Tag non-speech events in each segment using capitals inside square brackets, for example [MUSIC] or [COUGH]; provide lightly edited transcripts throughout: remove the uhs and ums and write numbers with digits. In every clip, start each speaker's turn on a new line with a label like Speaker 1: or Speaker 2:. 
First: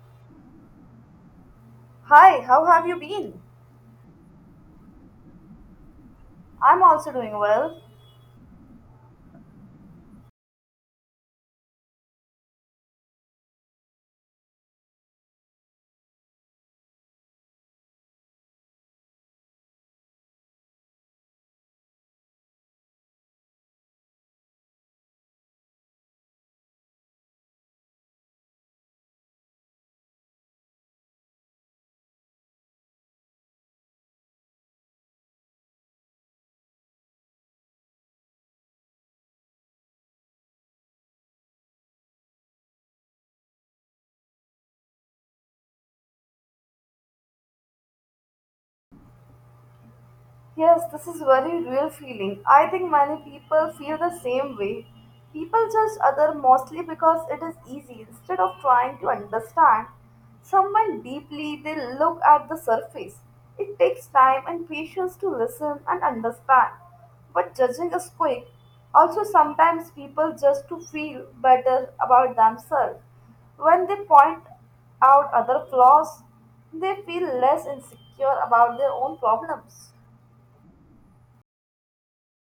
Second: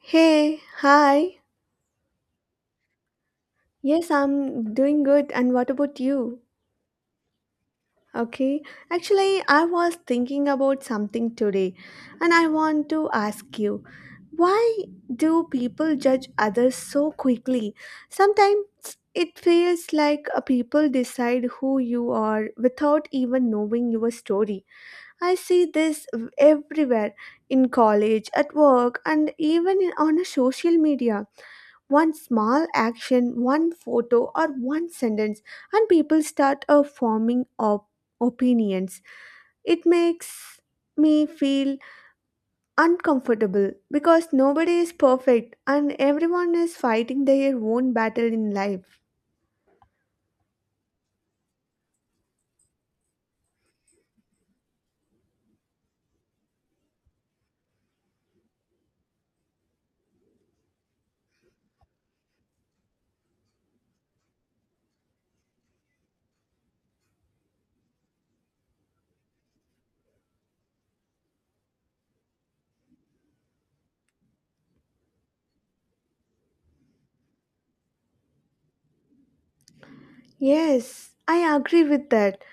Speaker 1: Hey, hi.
Speaker 2: Hi, how have you been?
Speaker 1: Yes, I'm doing good. And what about you?
Speaker 2: I'm also doing well.
Speaker 1: Okay. Actually, I was thinking about something today, and I want to ask you why do people judge others so quickly? Sometimes it feels like a people decide who you are without even knowing your story. I see this everywhere in college, at work, and even in- on a social media. One small action, one photo, or one sentence, and people start forming opinions. It makes me feel uncomfortable because nobody is perfect and everyone is fighting their own battle in life.
Speaker 2: Yes, this is very real feeling. I think many people feel the same way. People judge other mostly because it is easy instead of trying to understand someone deeply. They look at the surface. It takes time and patience to listen and understand. But judging is quick. Also, sometimes people just to feel better about themselves. When they point out other flaws, they feel less insecure about their own problems.
Speaker 1: Yes, I agree with that.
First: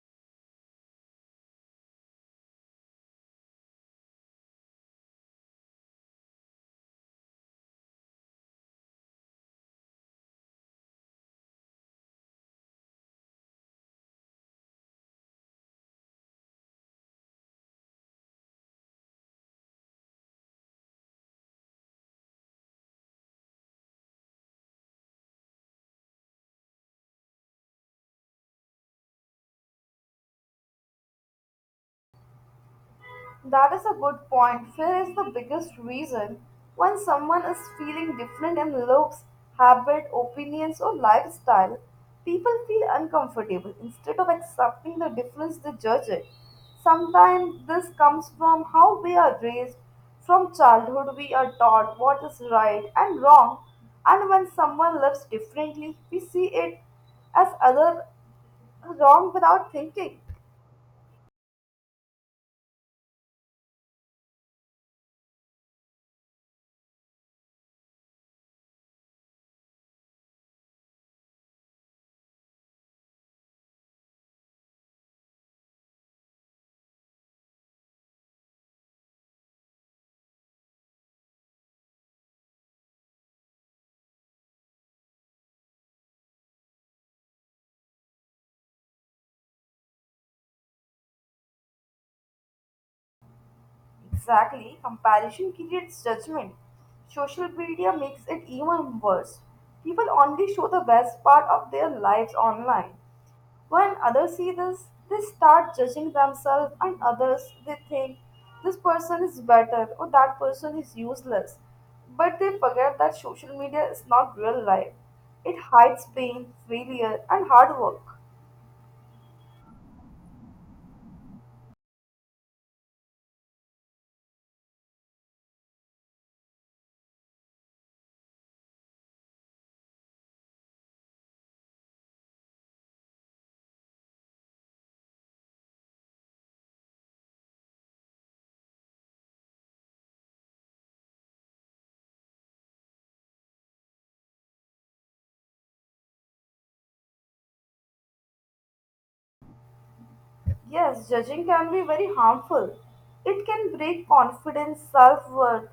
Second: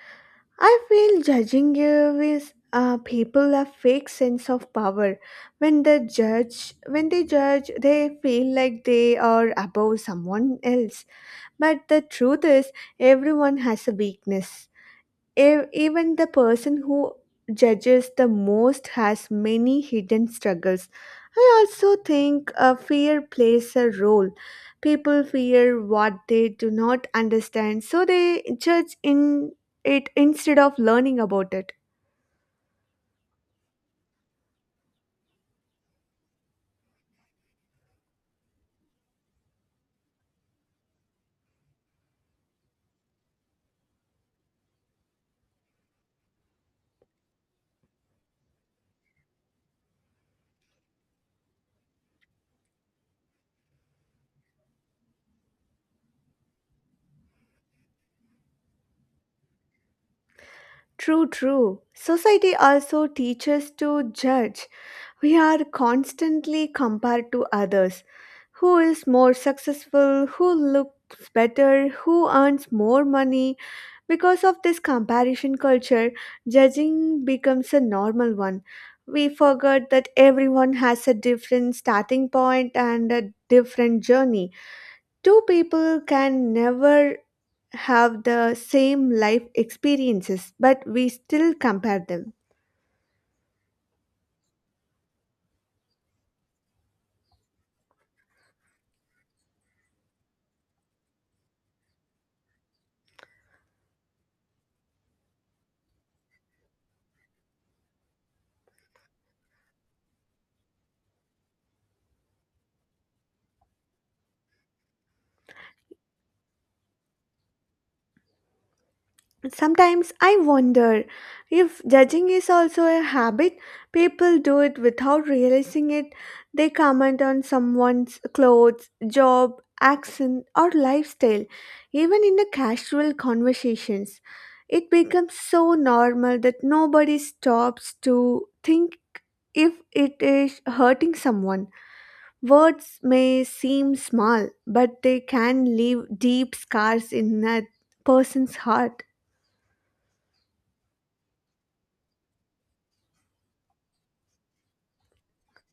Speaker 1: I feel judging you is people a fake sense of power. When they judge, they feel like they are above someone else. But the truth is, everyone has a weakness. Even the person who judges the most has many hidden struggles. I also think fear plays a role. People fear what they do not understand, so they judge in it instead of learning about it.
Speaker 2: That is a good point. Fear is the biggest reason. When someone is feeling different in looks, habit, opinions, or lifestyle, people feel uncomfortable. Instead of accepting the difference, they judge it. Sometimes this comes from how we are raised. From childhood, we are taught what is right and wrong, and when someone lives differently, we see it as other wrong without thinking.
Speaker 1: True, true. Society also teaches to judge. We are constantly compared to others. Who is more successful? Who looks better? Who earns more money? Because of this comparison culture, judging becomes a normal one. We forget that everyone has a different starting point and a different journey. Two people can never have the same life experiences, but we still compare them.
Speaker 2: Exactly, comparison creates judgment. Social media makes it even worse. People only show the best part of their lives online. When others see this, they start judging themselves and others. They think this person is better or that person is useless. But they forget that social media is not real life. It hides pain, failure, and hard work.
Speaker 1: Sometimes I wonder if judging is also a habit. People do it without realizing it. They comment on someone's clothes, job, accent, or lifestyle, even in the casual conversations. It becomes so normal that nobody stops to think if it is hurting someone. Words may seem small, but they can leave deep scars in a person's heart.
Speaker 2: Yes, judging can be very harmful. It can break confidence, self worth.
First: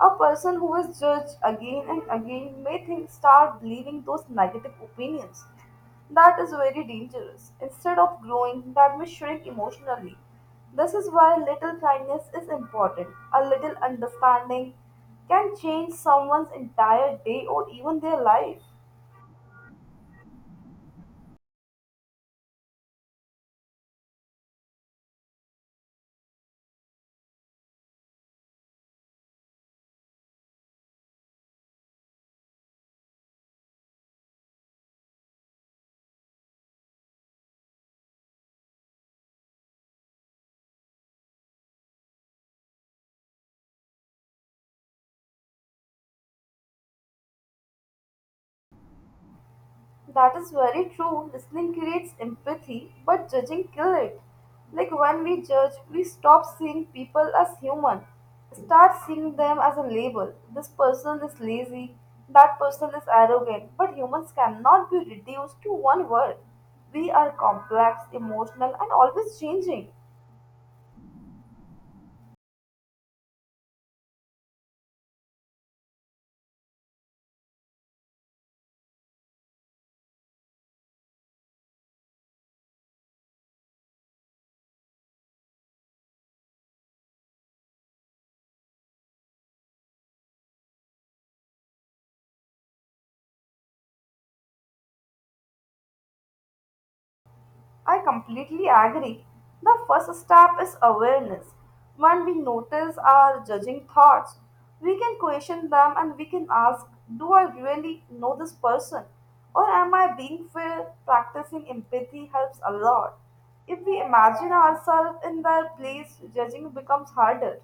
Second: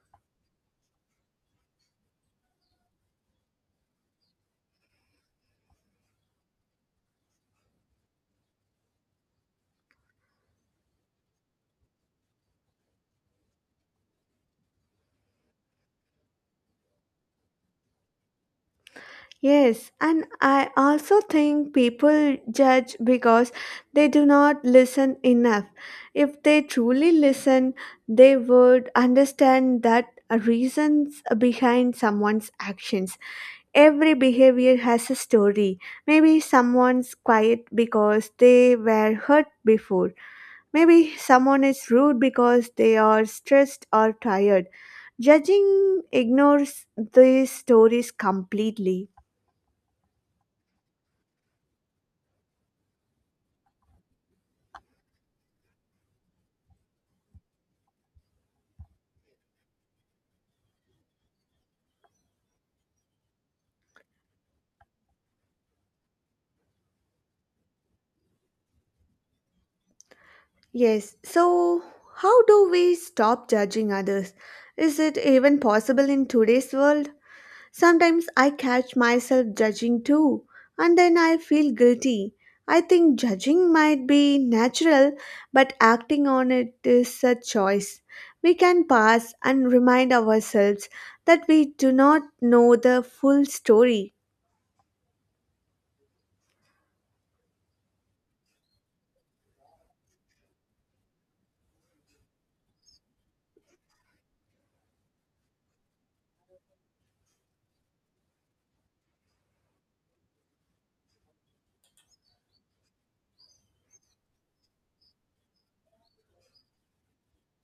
Speaker 2: A person who is judged again and again may think start believing those negative opinions. That is very dangerous. Instead of growing, that may shrink emotionally. This is why little kindness is important. A little understanding can change someone's entire day or even their life.
Speaker 1: Yes, and I also think people judge because they do not listen enough. If they truly listen, they would understand that reasons behind someone's actions. Every behavior has a story. Maybe someone's quiet because they were hurt before. Maybe someone is rude because they are stressed or tired. Judging ignores these stories completely.
Speaker 2: That is very true. Listening creates empathy, but judging kill it. Like when we judge, we stop seeing people as human, start seeing them as a label. This person is lazy, that person is arrogant, but humans cannot be reduced to one word. We are complex, emotional, and always changing.
Speaker 1: Yes, so how do we stop judging others? Is it even possible in today's world? Sometimes I catch myself judging too, and then I feel guilty. I think judging might be natural, but acting on it is a choice. We can pause and remind ourselves that we do not know the full story.
Speaker 2: I completely agree. The first step is awareness. When we notice our judging thoughts, we can question them and we can ask, do I really know this person? Or am I being fair? Practicing empathy helps a lot. If we imagine ourselves in their place, judging becomes harder.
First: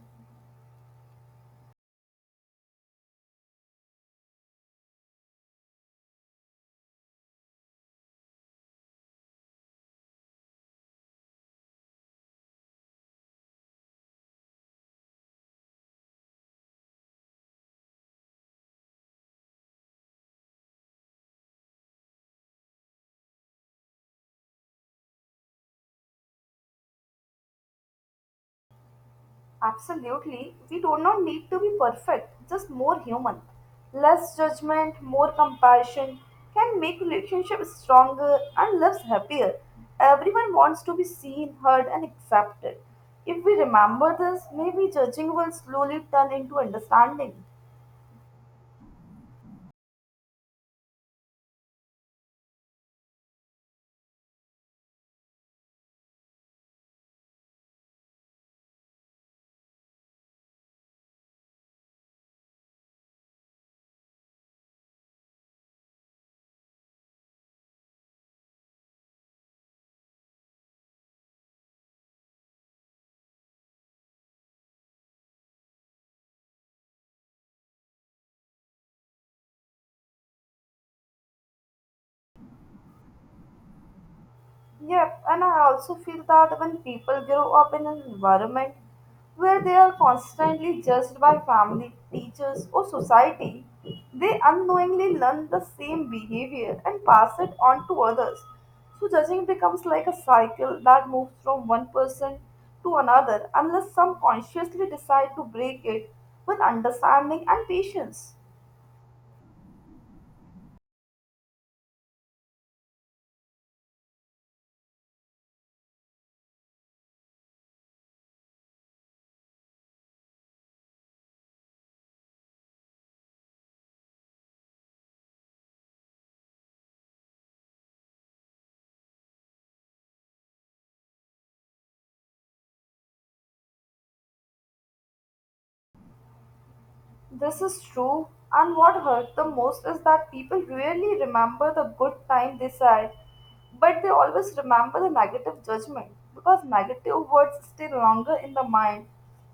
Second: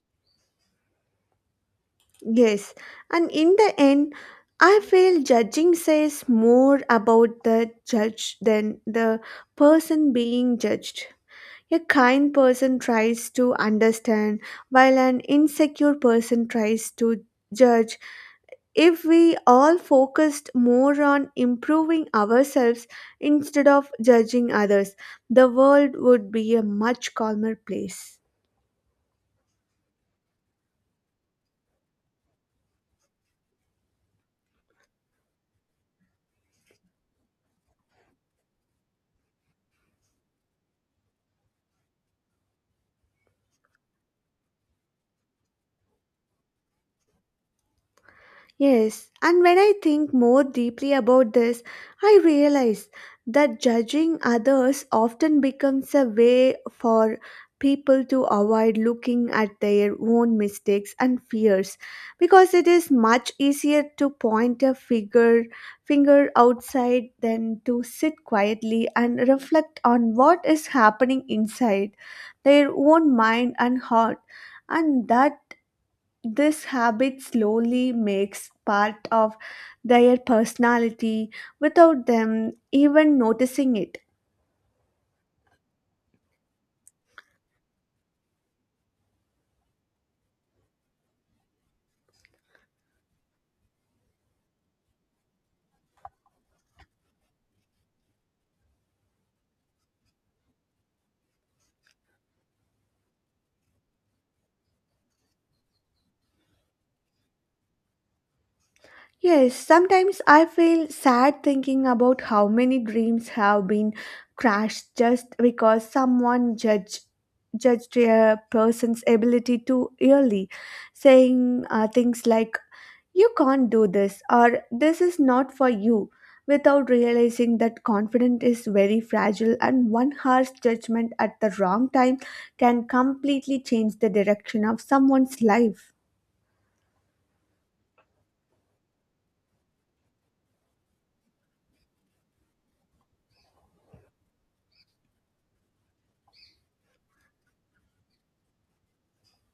Speaker 1: Yes, and in the end, I feel judging says more about the judge than the person being judged. A kind person tries to understand, while an insecure person tries to judge. If we all focused more on improving ourselves instead of judging others, the world would be a much calmer place.
Speaker 2: Absolutely. We do not need to be perfect, just more human. Less judgment, more compassion can make relationships stronger and lives happier. Everyone wants to be seen, heard, and accepted. If we remember this, maybe judging will slowly turn into understanding.
Speaker 1: Yes, and when I think more deeply about this, I realize that judging others often becomes a way for people to avoid looking at their own mistakes and fears because it is much easier to point a figure finger outside than to sit quietly and reflect on what is happening inside their own mind and heart and that this habit slowly makes part of their personality without them even noticing it.
Speaker 2: Yep, and I also feel that when people grow up in an environment where they are constantly judged by family, teachers, or society, they unknowingly learn the same behavior and pass it on to others. So, judging becomes like a cycle that moves from one person to another unless some consciously decide to break it with understanding and patience.
Speaker 1: Yes, sometimes I feel sad thinking about how many dreams have been crashed just because someone judged a person's ability too early, saying things like, "You can't do this," or, "this is not for you," without realizing that confidence is very fragile and one harsh judgment at the wrong time can completely change the direction of someone's life.
Speaker 2: This is true, and what hurt the most is that people rarely remember the good time they said, but they always remember the negative judgment because negative words stay longer in the mind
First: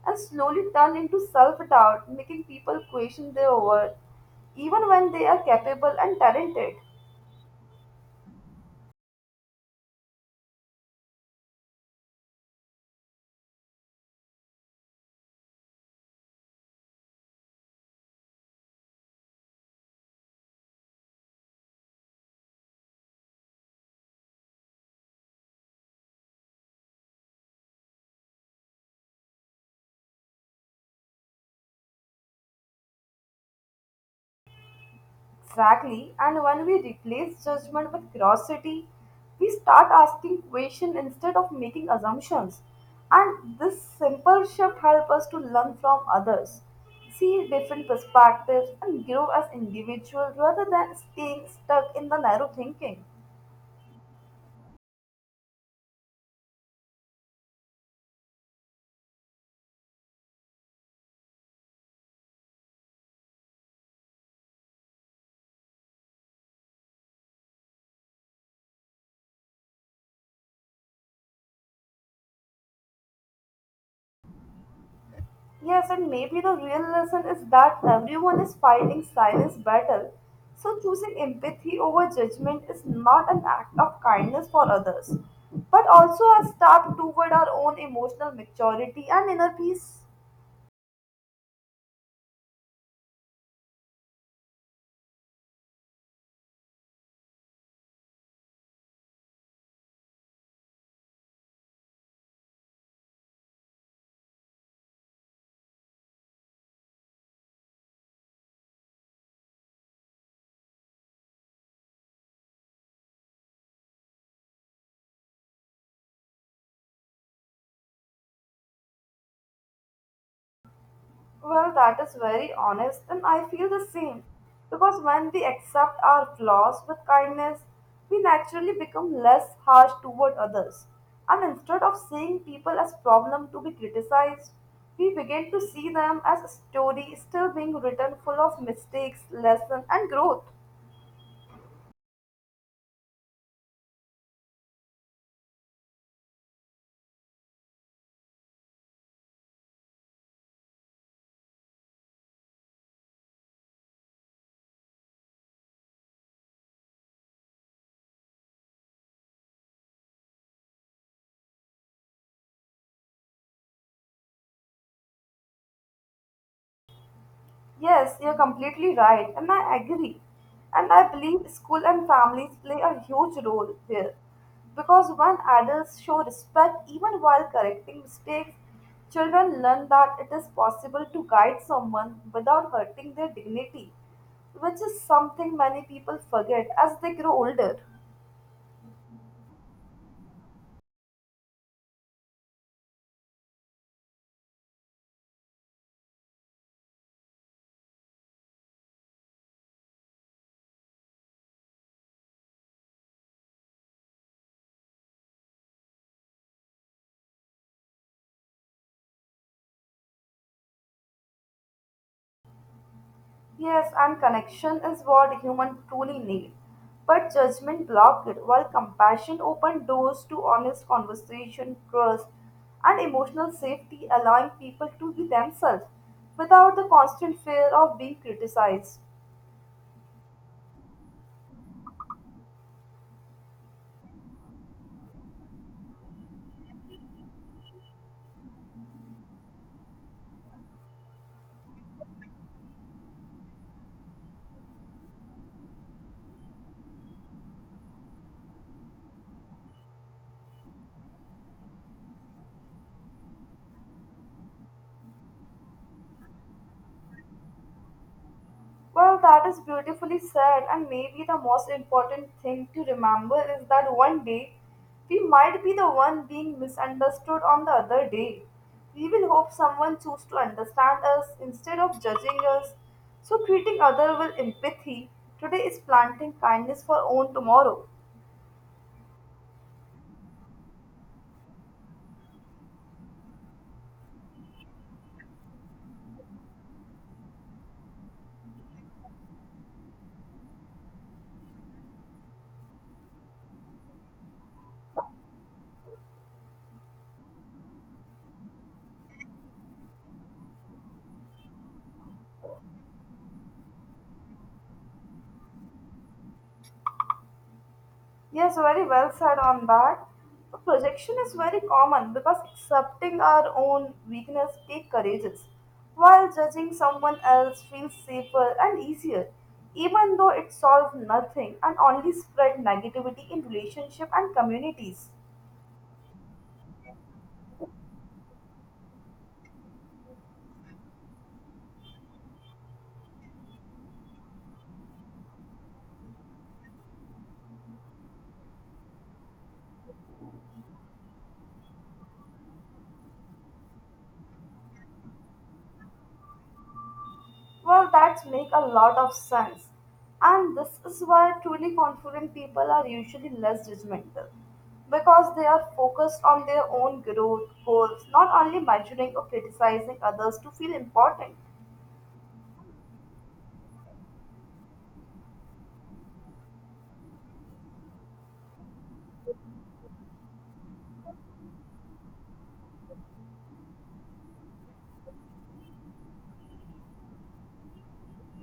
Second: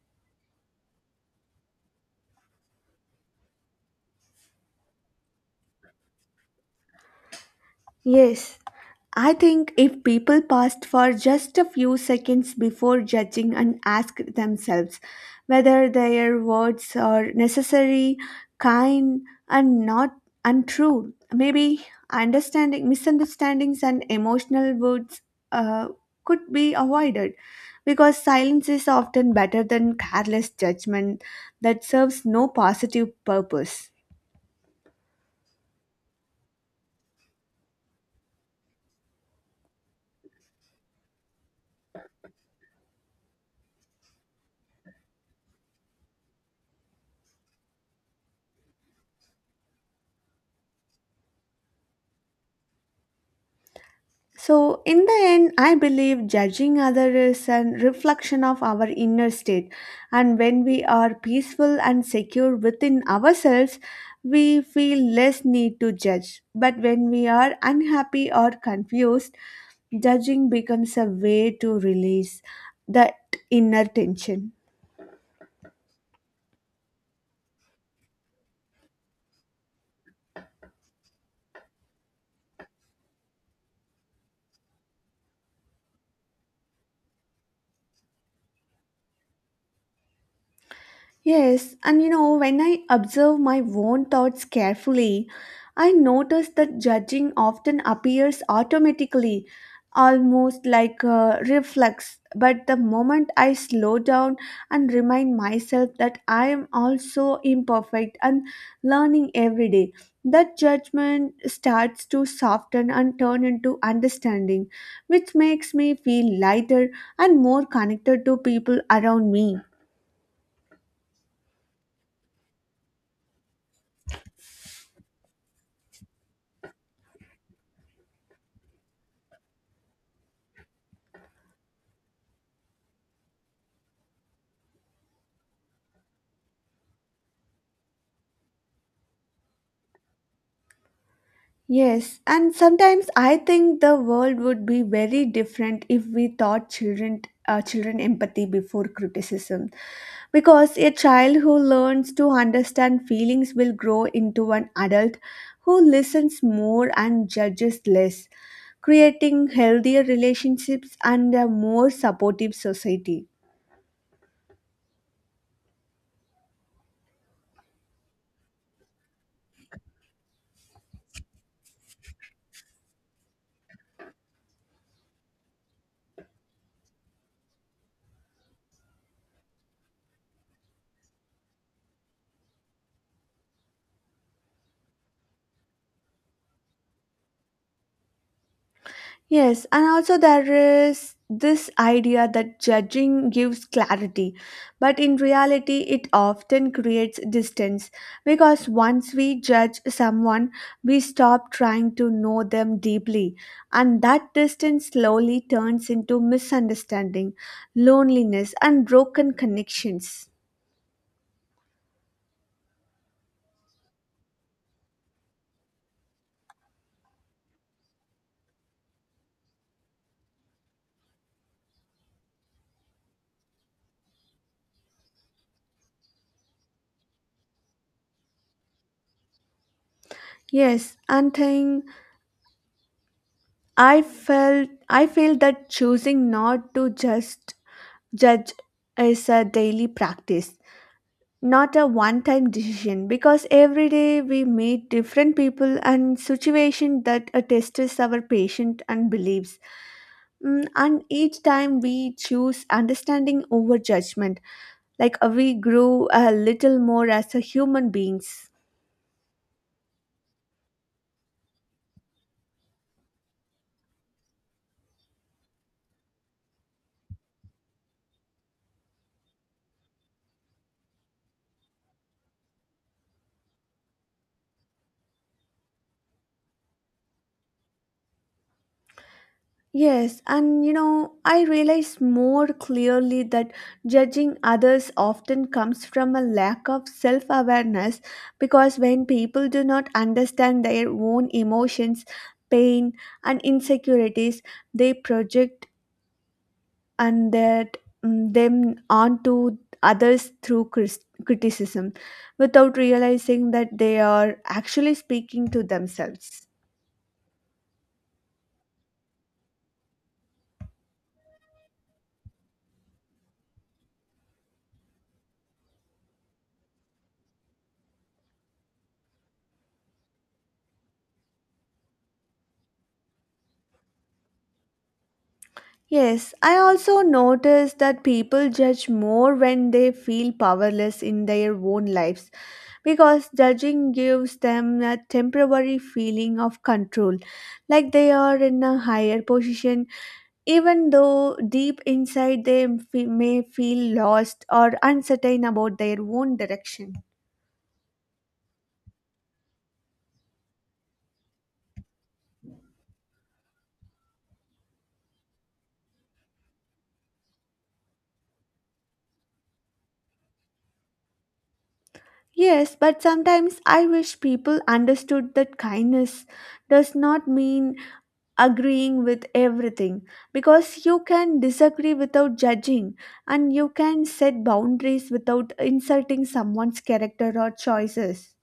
Speaker 2: and slowly turn into self doubt, making people question their worth even when they are capable and talented.
Speaker 1: Yes, I think if people paused for just a few seconds before judging and asked themselves whether their words are necessary, kind, and not untrue, maybe understanding misunderstandings and emotional words uh, could be avoided because silence is often better than careless judgment that serves no positive purpose.
Speaker 2: Exactly, and when we replace judgment with curiosity, we start asking questions instead of making assumptions. And this simple shift helps us to learn from others, see different perspectives, and grow as individuals rather than staying stuck in the narrow thinking.
Speaker 1: So, in the end, I believe judging others is a reflection of our inner state. And when we are peaceful and secure within ourselves, we feel less need to judge. But when we are unhappy or confused, judging becomes a way to release that inner tension.
Speaker 2: Yes, and maybe the real lesson is that everyone is fighting silence battle. So choosing empathy over judgment is not an act of kindness for others, but also a step toward our own emotional maturity and inner peace.
Speaker 1: Yes, and you know, when I observe my own thoughts carefully, I notice that judging often appears automatically, almost like a reflex. But the moment I slow down and remind myself that I am also imperfect and learning every day, that judgment starts to soften and turn into understanding, which makes me feel lighter and more connected to people around me.
Speaker 2: Well, that is very honest, and I feel the same. Because when we accept our flaws with kindness, we naturally become less harsh toward others. And instead of seeing people as problem to be criticized, we begin to see them as a story still being written full of mistakes, lesson, and growth.
Speaker 1: Yes, and sometimes I think the world would be very different if we taught children empathy before criticism because a child who learns to understand feelings will grow into an adult who listens more and judges less, creating healthier relationships and a more supportive society.
Speaker 2: Yes, you're completely right, and I agree. And I believe school and families play a huge role here. Because when adults show respect even while correcting mistakes, children learn that it is possible to guide someone without hurting their dignity, which is something many people forget as they grow older.
Speaker 1: Yes, and also there is this idea that judging gives clarity, but in reality, it often creates distance because once we judge someone, we stop trying to know them deeply, and that distance slowly turns into misunderstanding, loneliness, and broken connections.
Speaker 2: Yes, and connection is what humans truly need. But judgment blocked it, while compassion opened doors to honest conversation, trust, and emotional safety, allowing people to be themselves without the constant fear of being criticized.
Speaker 1: Yes, and thing I feel that choosing not to just judge is a daily practice, not a one time [LAUGHS] decision, because every day we meet different people and situations that tests our patience and beliefs. Mm, and each time we choose understanding over judgment, we grow a little more as a human beings.
Speaker 2: Well, that is beautifully said, and maybe the most important thing to remember is that one day we might be the one being misunderstood on the other day. We will hope someone chooses to understand us instead of judging us. So treating other with empathy today is planting kindness for own tomorrow.
Speaker 1: Yes, and you know, I realize more clearly that judging others often comes from a lack of self awareness because when people do not understand their own emotions, pain, and insecurities, they project and that them onto others through criticism without realizing that they are actually speaking to themselves.
Speaker 2: Yes, very well said on that. The projection is very common because accepting our own weakness takes courage, while judging someone else feels safer and easier, even though it solves nothing and only spread negativity in relationship and communities.
Speaker 1: Yes, I also notice that people judge more when they feel powerless in their own lives because judging gives them a temporary feeling of control, like they are in a higher position, even though deep inside they may feel lost or uncertain about their own direction.
Speaker 2: Well, that make a lot of sense. And this is why truly confident people are usually less judgmental because they are focused on their own growth goals, not only measuring or criticizing others to feel important.
Speaker 1: Yes, but sometimes I wish people understood that kindness does not mean agreeing with everything because you can disagree without judging and you can set boundaries without insulting someone's character or choices.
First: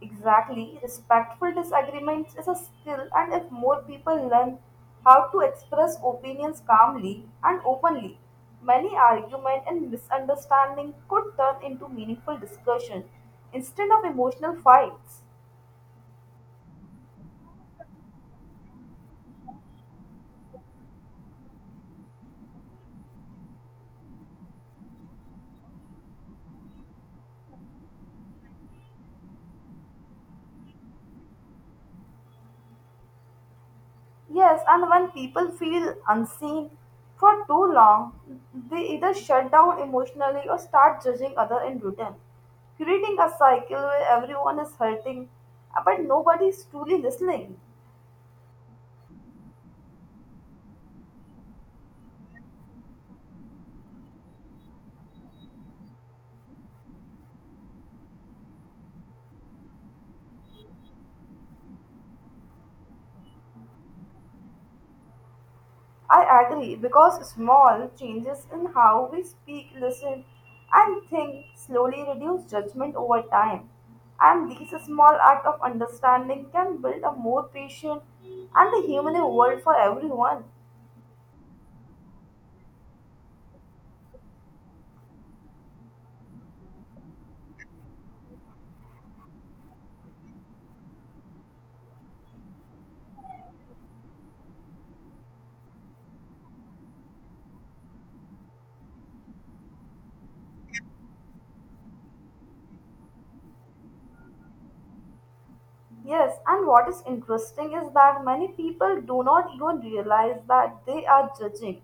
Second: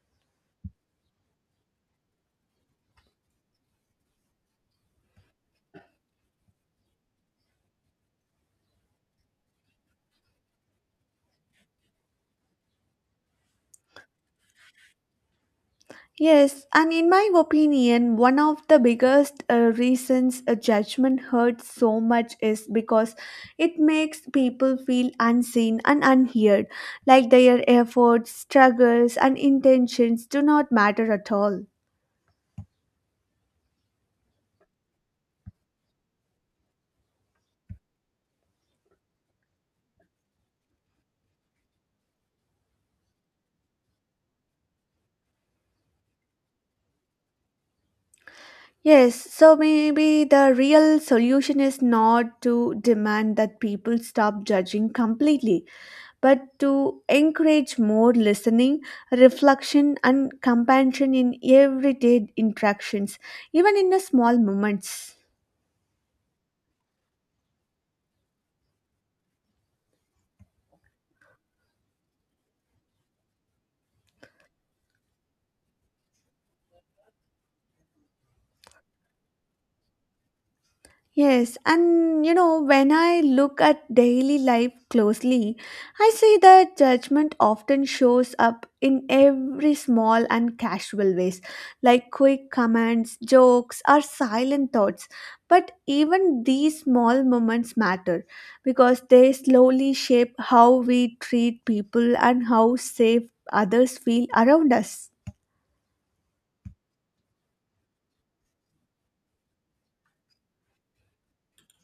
Speaker 2: Exactly, respectful disagreements is a skill, and if more people learn how to express opinions calmly and openly, many arguments and misunderstandings could turn into meaningful discussion instead of emotional fights.
Speaker 1: Yes, and in my opinion, one of the biggest reasons a judgment hurts so much is because it makes people feel unseen and unheard, like their efforts, struggles, and intentions do not matter at all.
Speaker 2: Yes, and when people feel unseen for too long, they either shut down emotionally or start judging other in return, creating a cycle where everyone is hurting but nobody is truly listening.
Speaker 1: Yes, so maybe the real solution is not to demand that people stop judging completely, but to encourage more listening, reflection, and compassion in everyday interactions, even in the small moments.
Speaker 2: I agree because small changes in how we speak, listen, and think slowly reduce judgment over time. And these small acts of understanding can build a more patient and a humane world for everyone.
Speaker 1: Yes, and you know, when I look at daily life closely, I see that judgment often shows up in every small and casual ways, like quick comments, jokes, or silent thoughts. But even these small moments matter because they slowly shape how we treat people and how safe others feel around us.
Speaker 2: Yes, and what is interesting is that many people do not even realize that they are judging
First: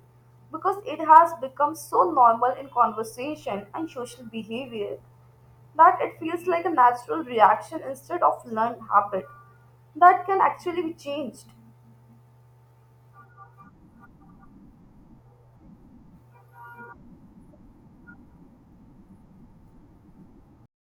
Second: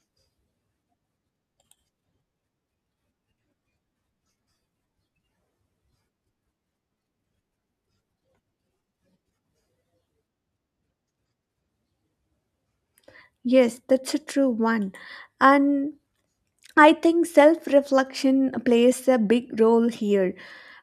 Speaker 2: because it has become so normal in conversation and social behavior that it feels like a natural reaction instead of learned habit that can actually be changed.
Speaker 1: Yes, that's a true one. And I think self reflection plays a big role here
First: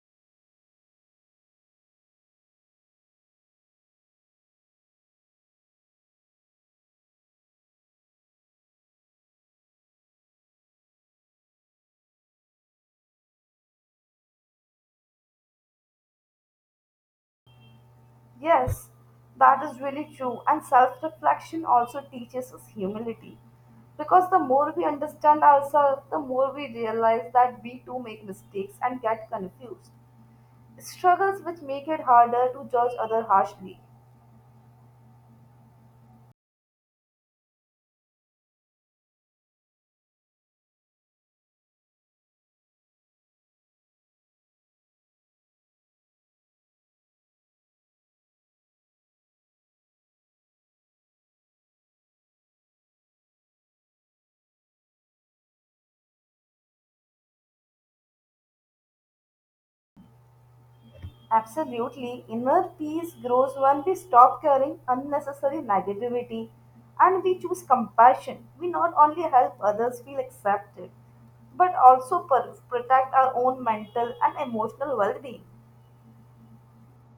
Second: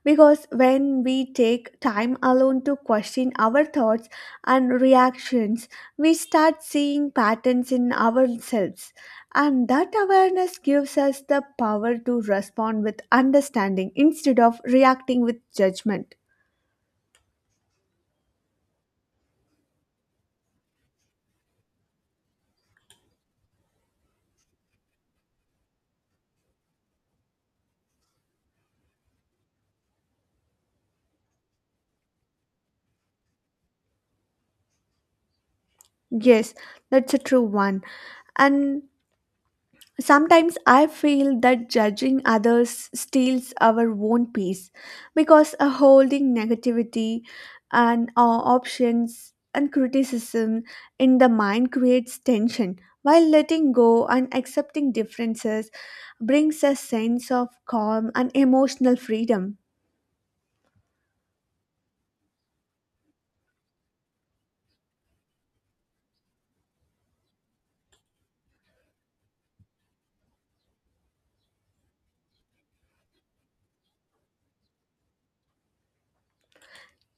Speaker 1: because when we take time alone to question our thoughts and reactions, we start seeing patterns in ourselves. And that awareness gives us the power to respond with understanding instead of reacting with judgment.
Speaker 2: Yes, that is really true, and self reflection also teaches us humility because the more we understand ourselves, the more we realize that we too make mistakes and get confused struggles which make it harder to judge others harshly.
Speaker 1: Yes, that's a true one. And sometimes I feel that judging others steals our own peace because a holding negativity and options and criticism in the mind creates tension, while letting go and accepting differences brings a sense of calm and emotional freedom.
Speaker 2: Absolutely, inner peace grows when we stop carrying unnecessary negativity and we choose compassion. We not only help others feel accepted, but also protect our own mental and emotional well-being.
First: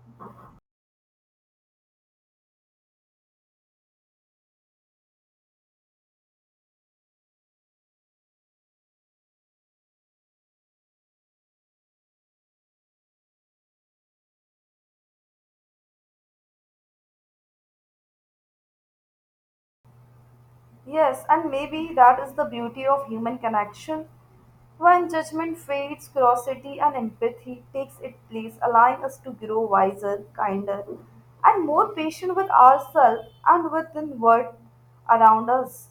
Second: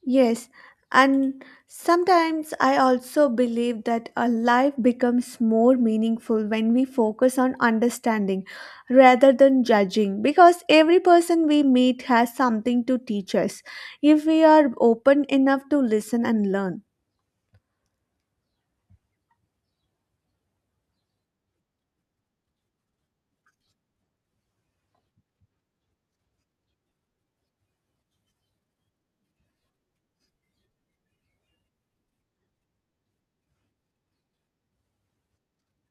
Speaker 1: Yes, and sometimes I also believe that a life becomes more meaningful when we focus on understanding rather than judging because every person we meet has something to teach us if we are open enough to listen and learn.
Speaker 2: Yes, and maybe that is the beauty of human connection. When judgment fades, curiosity and empathy takes its place, allowing us to grow wiser, kinder, and more patient with ourselves and with the world around us.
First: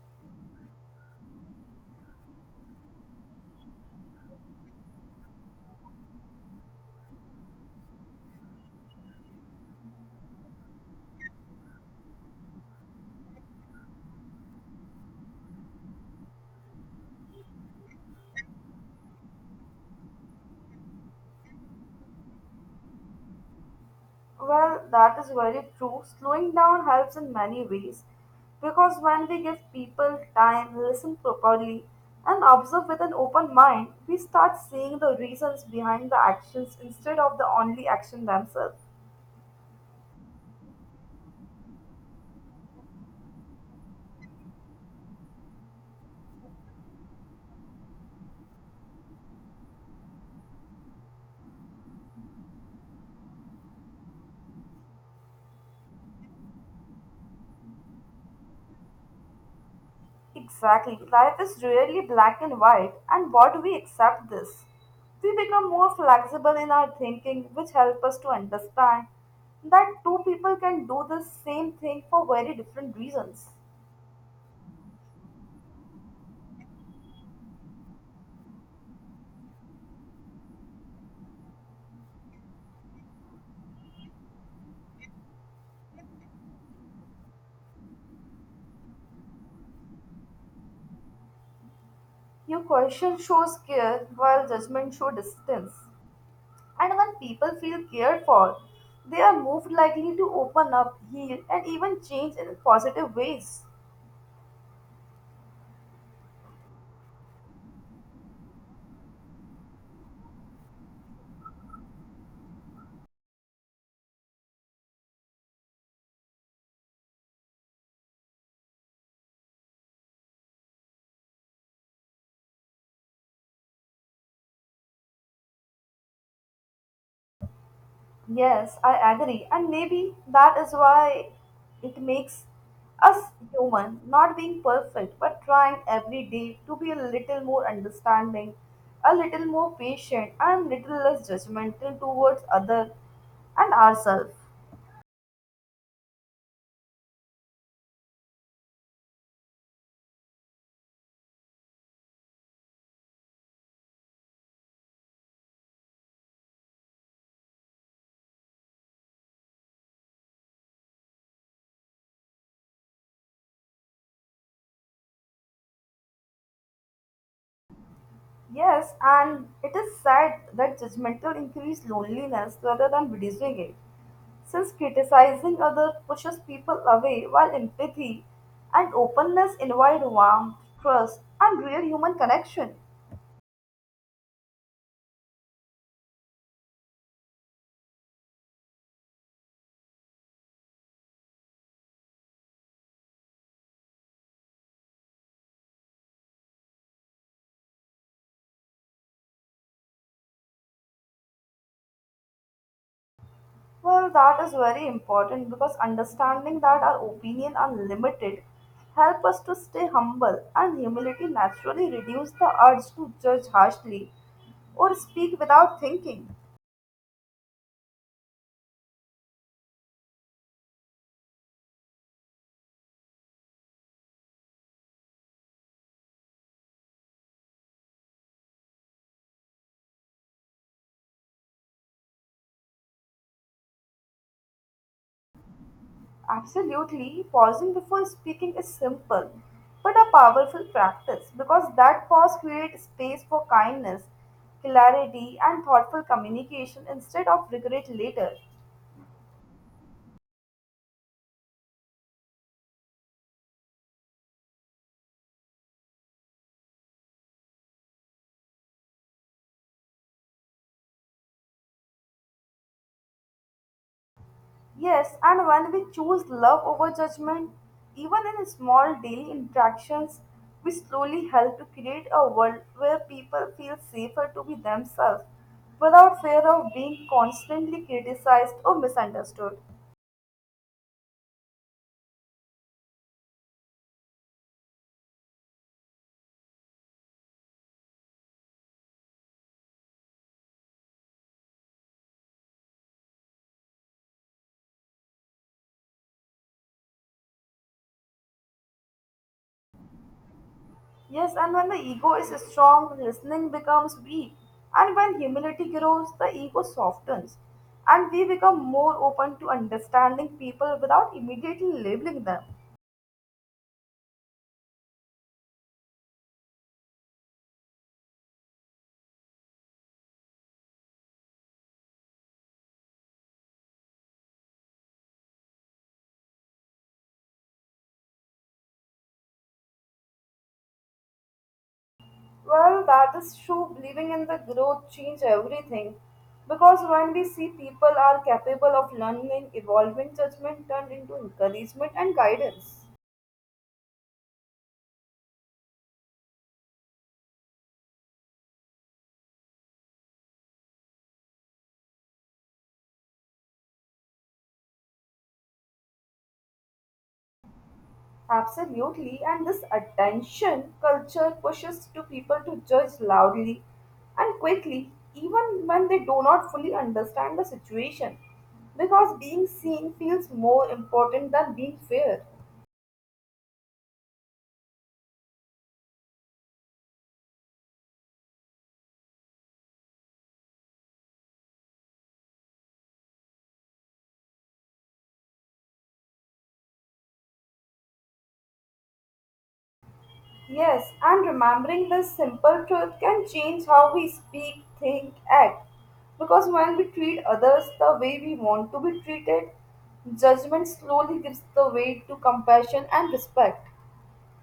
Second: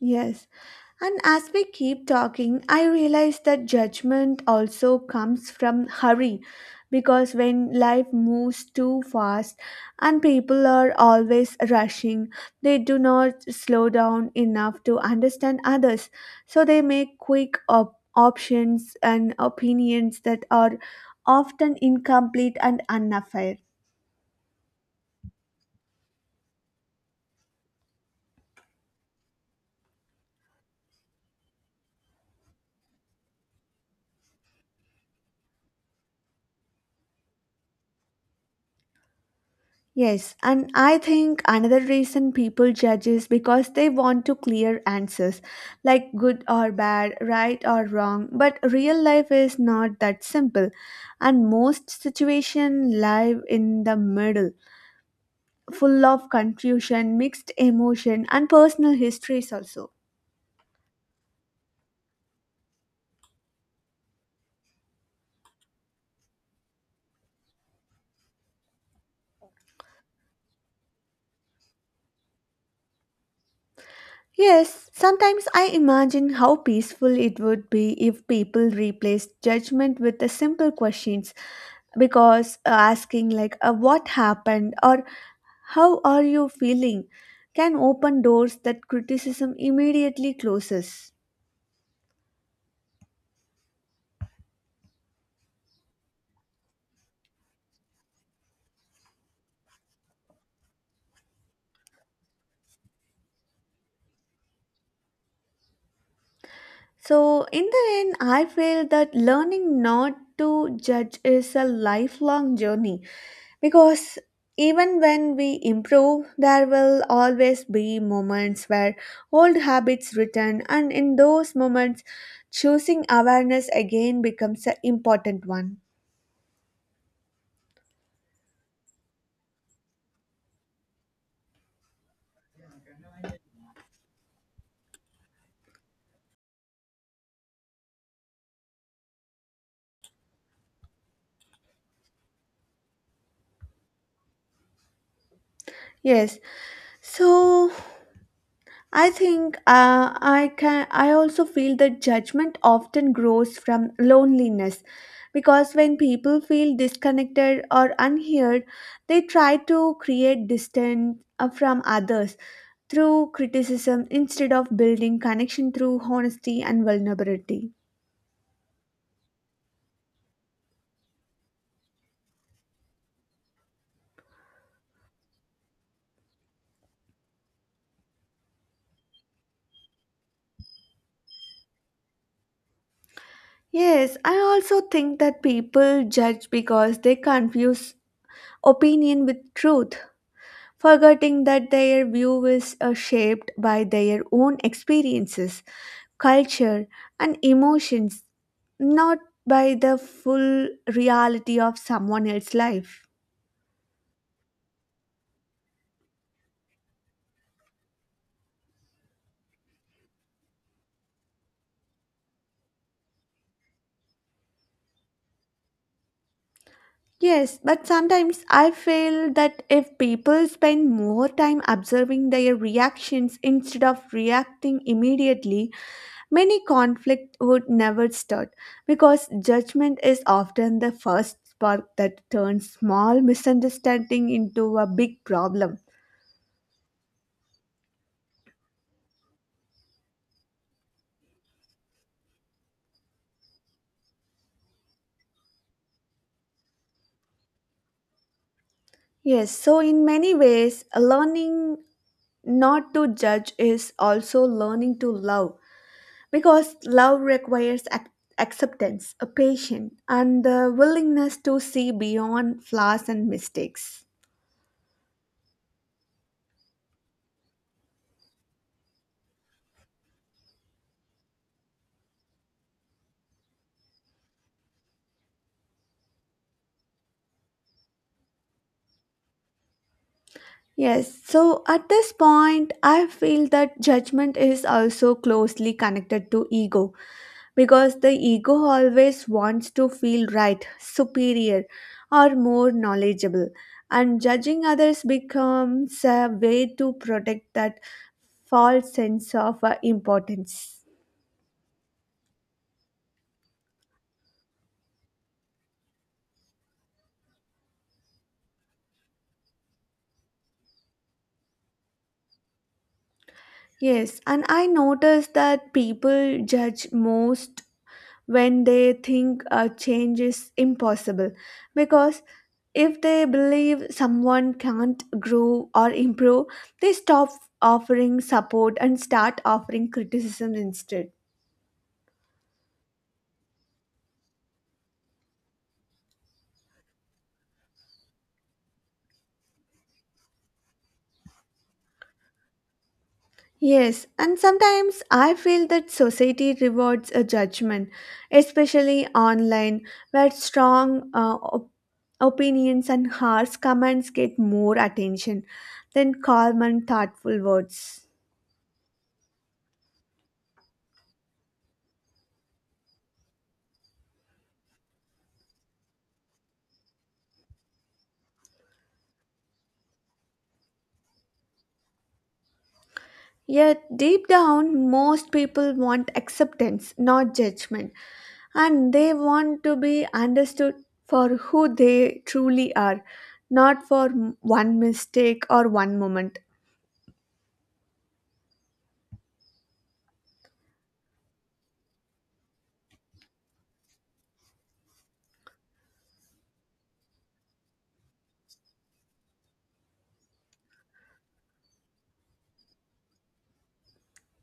Speaker 1: Yes. And as we keep talking, I realize that judgment also comes from hurry because when life moves too fast and people are always rushing, they do not slow down enough to understand others. So they make quick options and opinions that are often incomplete and unfair.
Speaker 2: Well, that is very true. Slowing down helps in many ways because when we give people time, listen properly, and observe with an open mind, we start seeing the reasons behind the actions instead of the only action themselves.
Speaker 1: Yes, and I think another reason people judge is because they want to clear answers, like good or bad, right or wrong. But real life is not that simple, and most situations lie in the middle, full of confusion, mixed emotion, and personal histories also.
Speaker 2: Exactly. Life is really black and white, and what we accept this, we become more flexible in our thinking, which help us to understand that two people can do the same thing for very different reasons.
Speaker 1: Yes, sometimes I imagine how peaceful it would be if people replaced judgment with the simple questions because asking like, "what happened," or, "how are you feeling," can open doors that criticism immediately closes.
Speaker 2: Your question shows care, while judgment shows distance. And when people feel cared for, they are more likely to open up, heal, and even change in positive ways.
Speaker 1: So in the end I feel that learning not to judge is a lifelong journey because even when we improve, there will always be moments where old habits return, and in those moments, choosing awareness again becomes an important one.
Speaker 2: Yes, I agree. And maybe that is why it makes us human, not being perfect, but trying every day to be a little more understanding, a little more patient, and little less judgmental towards other and ourselves.
Speaker 1: Yes, so I think I can. I also feel that judgment often grows from loneliness, because when people feel disconnected or unheard, they try to create distance from others through criticism instead of building connection through honesty and vulnerability.
Speaker 2: Yes, and it is sad that judgmental increase loneliness rather than reducing it. Since criticizing others pushes people away, while empathy and openness invite warmth, trust, and real human connection.
Speaker 1: Yes, I also think that people judge because they confuse opinion with truth, forgetting that their view is shaped by their own experiences, culture, and emotions, not by the full reality of someone else's life.
Speaker 2: Well, that is very important because understanding that our opinion are limited help us to stay humble, and humility naturally reduce the urge to judge harshly or speak without thinking.
Speaker 1: Yes, but sometimes I feel that if people spend more time observing their reactions instead of reacting immediately, many conflict would never start because judgment is often the first spark that turns small misunderstanding into a big problem.
Speaker 2: Absolutely, pausing before speaking is simple but a powerful practice because that pause creates space for kindness, clarity, and thoughtful communication instead of regret later.
Speaker 1: Yes, so in many ways, learning not to judge is also learning to love because love requires acceptance, a patience, and the willingness to see beyond flaws and mistakes.
Speaker 2: Yes, and when we choose love over judgment, even in small daily interactions, we slowly help to create a world where people feel safer to be themselves without fear of being constantly criticized or misunderstood.
Speaker 1: Yes, so at this point, I feel that judgment is also closely connected to ego because the ego always wants to feel right, superior, or more knowledgeable, and judging others becomes a way to protect that false sense of importance.
Speaker 2: Yes, and when the ego is strong, listening becomes weak. And when humility grows, the ego softens. And we become more open to understanding people without immediately labeling them.
Speaker 1: Yes, and I noticed that people judge most when they think a change is impossible because if they believe someone can't grow or improve, they stop offering support and start offering criticism instead.
Speaker 2: Well, that is true. Believing in the growth change everything. Because when we see people are capable of learning, evolving, judgment turned into encouragement and guidance.
Speaker 1: Yes, and sometimes I feel that society rewards a judgment, especially online, where strong opinions and harsh comments get more attention than calm and thoughtful words.
Speaker 2: Absolutely, and this attention culture pushes to people to judge loudly and quickly, even when they do not fully understand the situation, because being seen feels more important than being fair.
Speaker 1: Yet, deep down, most people want acceptance, not judgment, and they want to be understood for who they truly are, not for one mistake or one moment.
Speaker 2: Yes, and remembering this simple truth can change how we speak, think, act, because when we treat others the way we want to be treated, judgment slowly gives the way to compassion and respect.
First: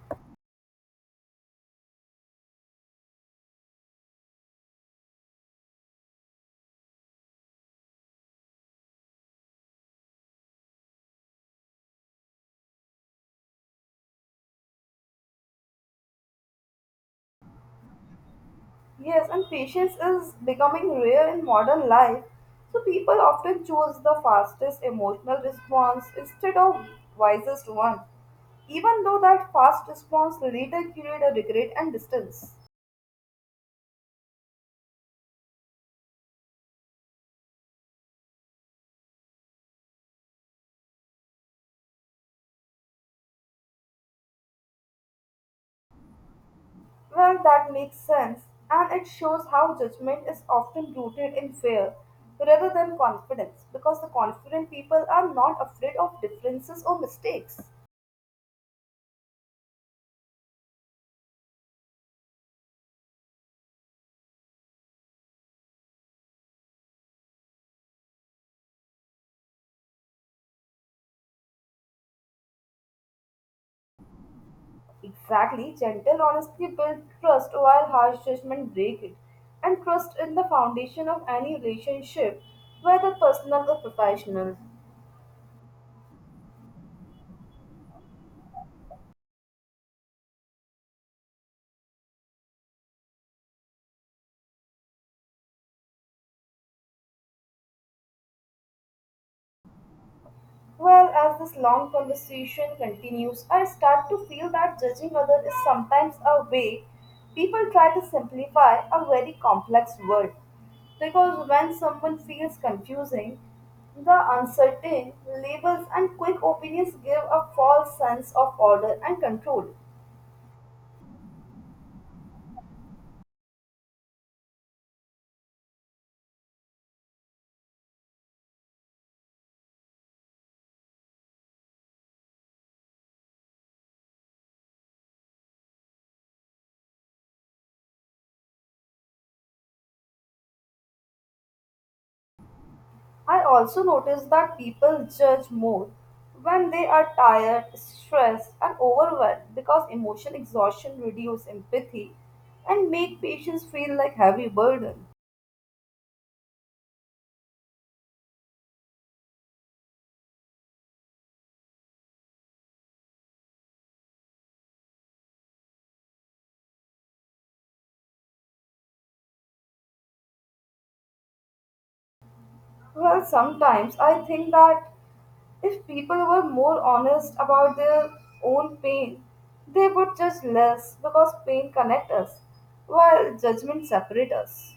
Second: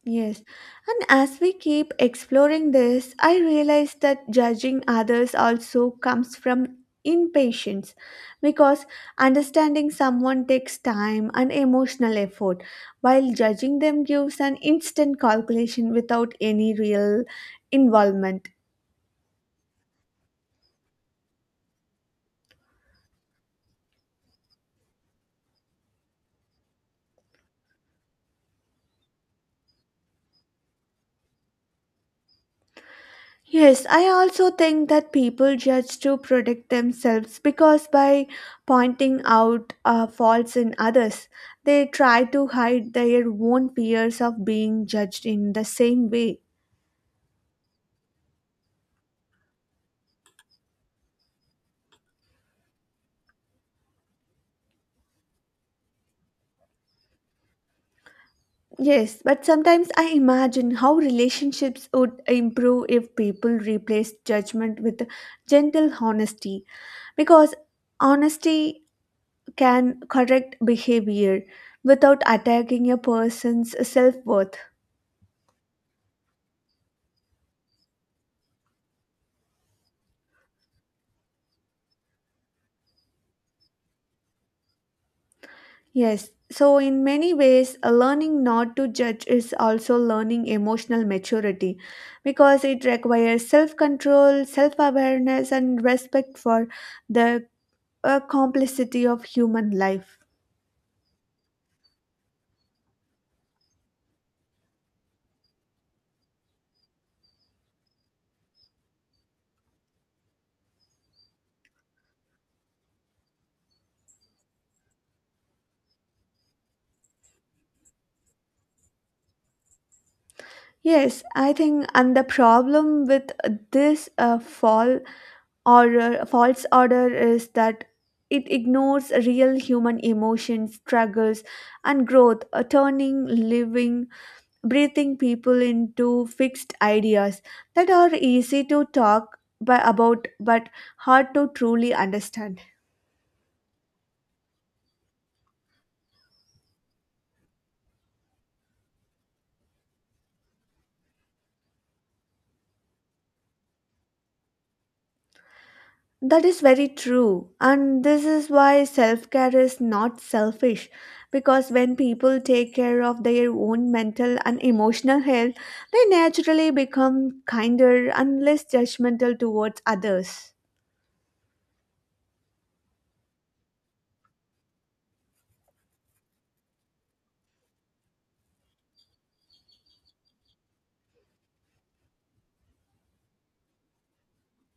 Speaker 1: Yes. And as we keep exploring this, I realize that judging others also comes from impatience because understanding someone takes time and emotional effort, while judging them gives an instant calculation without any real involvement.
Speaker 2: Yes, and patience is becoming rare in modern life. So people often choose the fastest emotional response instead of wisest one, even though that fast response later create a regret and distance.
Speaker 1: Yes, I also think that people judge to protect themselves because by pointing out faults in others, they try to hide their own fears of being judged in the same way.
Speaker 2: Well, that makes sense, and it shows how judgment is often rooted in fear rather than confidence, because the confident people are not afraid of differences or mistakes.
Speaker 1: Yes, but sometimes I imagine how relationships would improve if people replaced judgment with gentle honesty because honesty can correct behavior without attacking a person's self worth.
Speaker 2: Exactly, gentle honesty builds trust while harsh judgment break it. And trust is the foundation of any relationship, whether personal or professional.
Speaker 1: Yes, so in many ways, a learning not to judge is also learning emotional maturity because it requires self control, self awareness, and respect for the complexity of human life.
Speaker 2: Well, as this long conversation continues, I start to feel that judging others is sometimes a way people try to simplify a very complex world. Because when someone feels confusing, the uncertain labels and quick opinions give a false sense of order and control.
Speaker 1: Yes, I think, and the problem with this fall order, false order is that it ignores real human emotions, struggles, and growth, turning living breathing people into fixed ideas that are easy to talk by, about, but hard to truly understand.
Speaker 2: I also notice that people judge more when they are tired, stressed, and overwhelmed because emotional exhaustion reduces empathy and make patients feel like heavy burden.
Speaker 1: That is very true, and this is why self care is not selfish because when people take care of their own mental and emotional health, they naturally become kinder and less judgmental towards others.
Speaker 2: Well, sometimes I think that if people were more honest about their own pain, they would judge less because pain connects us, while judgment separates us.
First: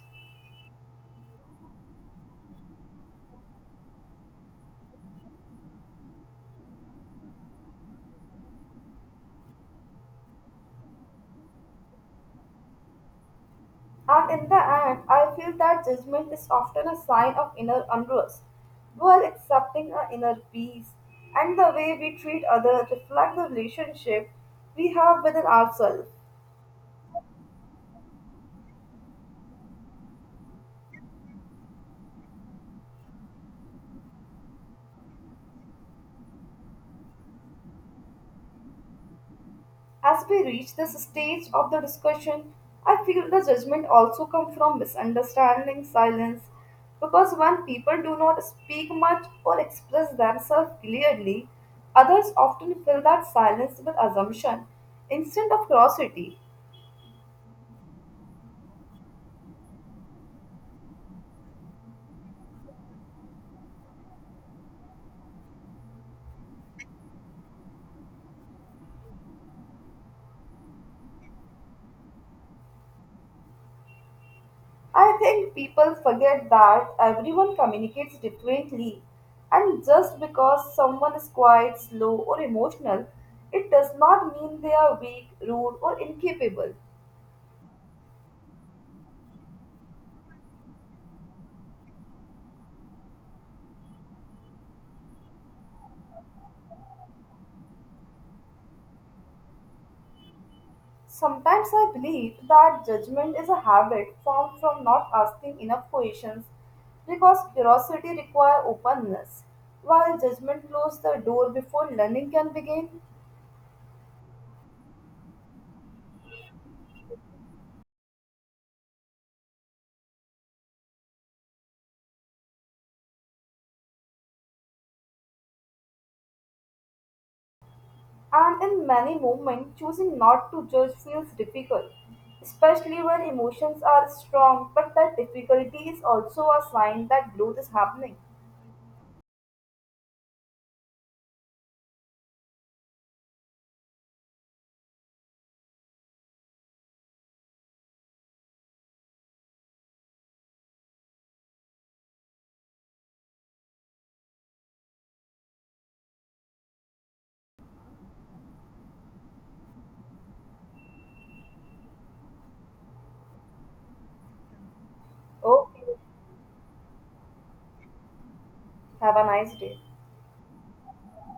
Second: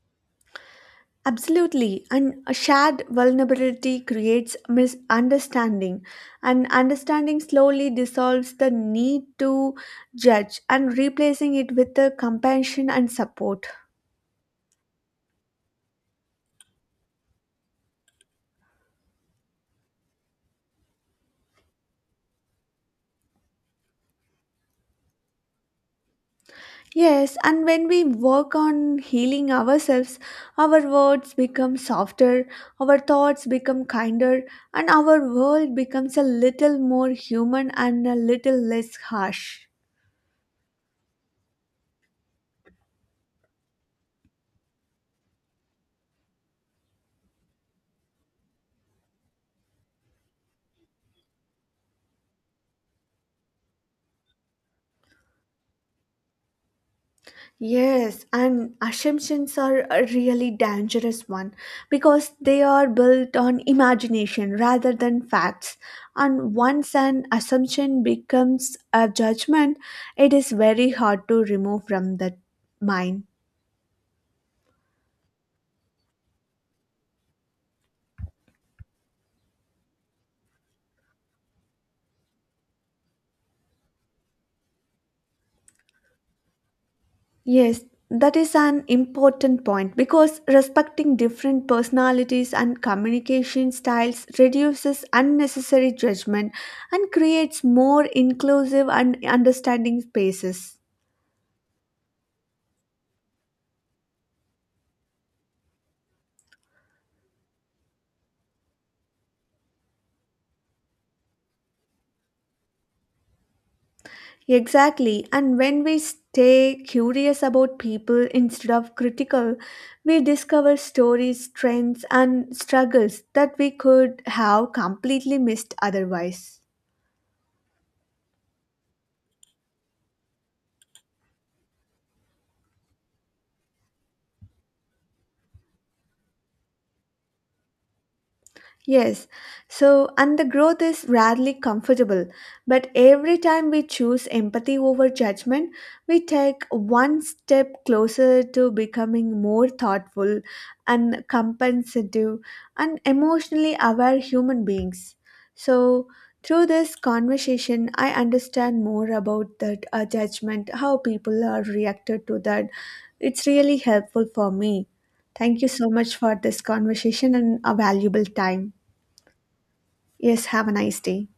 Speaker 1: Absolutely. And a shared vulnerability creates misunderstanding, and understanding slowly dissolves the need to judge, and replacing it with the compassion and support.
Speaker 2: And in the end, I feel that judgment is often a sign of inner unrest. While accepting our inner peace and the way we treat others reflect the relationship we have within ourselves.
Speaker 1: Yes, and when we work on healing ourselves, our words become softer, our thoughts become kinder, and our world becomes a little more human and a little less harsh.
Speaker 2: As we reach this stage of the discussion, I feel the judgment also comes from misunderstanding, silence, because when people do not speak much or express themselves clearly, others often fill that silence with assumption instead of curiosity.
Speaker 1: Yes, and assumptions are a really dangerous one because they are built on imagination rather than facts. And once an assumption becomes a judgment, it is very hard to remove from the mind.
Speaker 2: I think people forget that everyone communicates differently, and just because someone is quiet, slow, or emotional, it does not mean they are weak, rude, or incapable.
Speaker 1: Yes, that is an important point because respecting different personalities and communication styles reduces unnecessary judgment and creates more inclusive and understanding spaces.
Speaker 2: Sometimes I believe that judgment is a habit formed from not asking enough questions because curiosity requires openness, while judgment closes the door before learning can begin.
Speaker 1: Exactly. And when we stay curious about people instead of critical, we discover stories, trends, and struggles that we could have completely missed otherwise.
Speaker 2: And in many moments, choosing not to judge feels difficult, especially when emotions are strong, but that difficulty is also a sign that growth is happening.
Speaker 1: Yes, so and the growth is rarely comfortable, but every time we choose empathy over judgment, we take one step closer to becoming more thoughtful and compensative and emotionally aware human beings. So, through this conversation, I understand more about that judgment, how people are reacted to that. It's really helpful for me. Thank you so
Speaker 2: Okay,
Speaker 1: much for this conversation and a valuable time.
Speaker 2: have a nice day.
Speaker 1: Yes, have a nice day.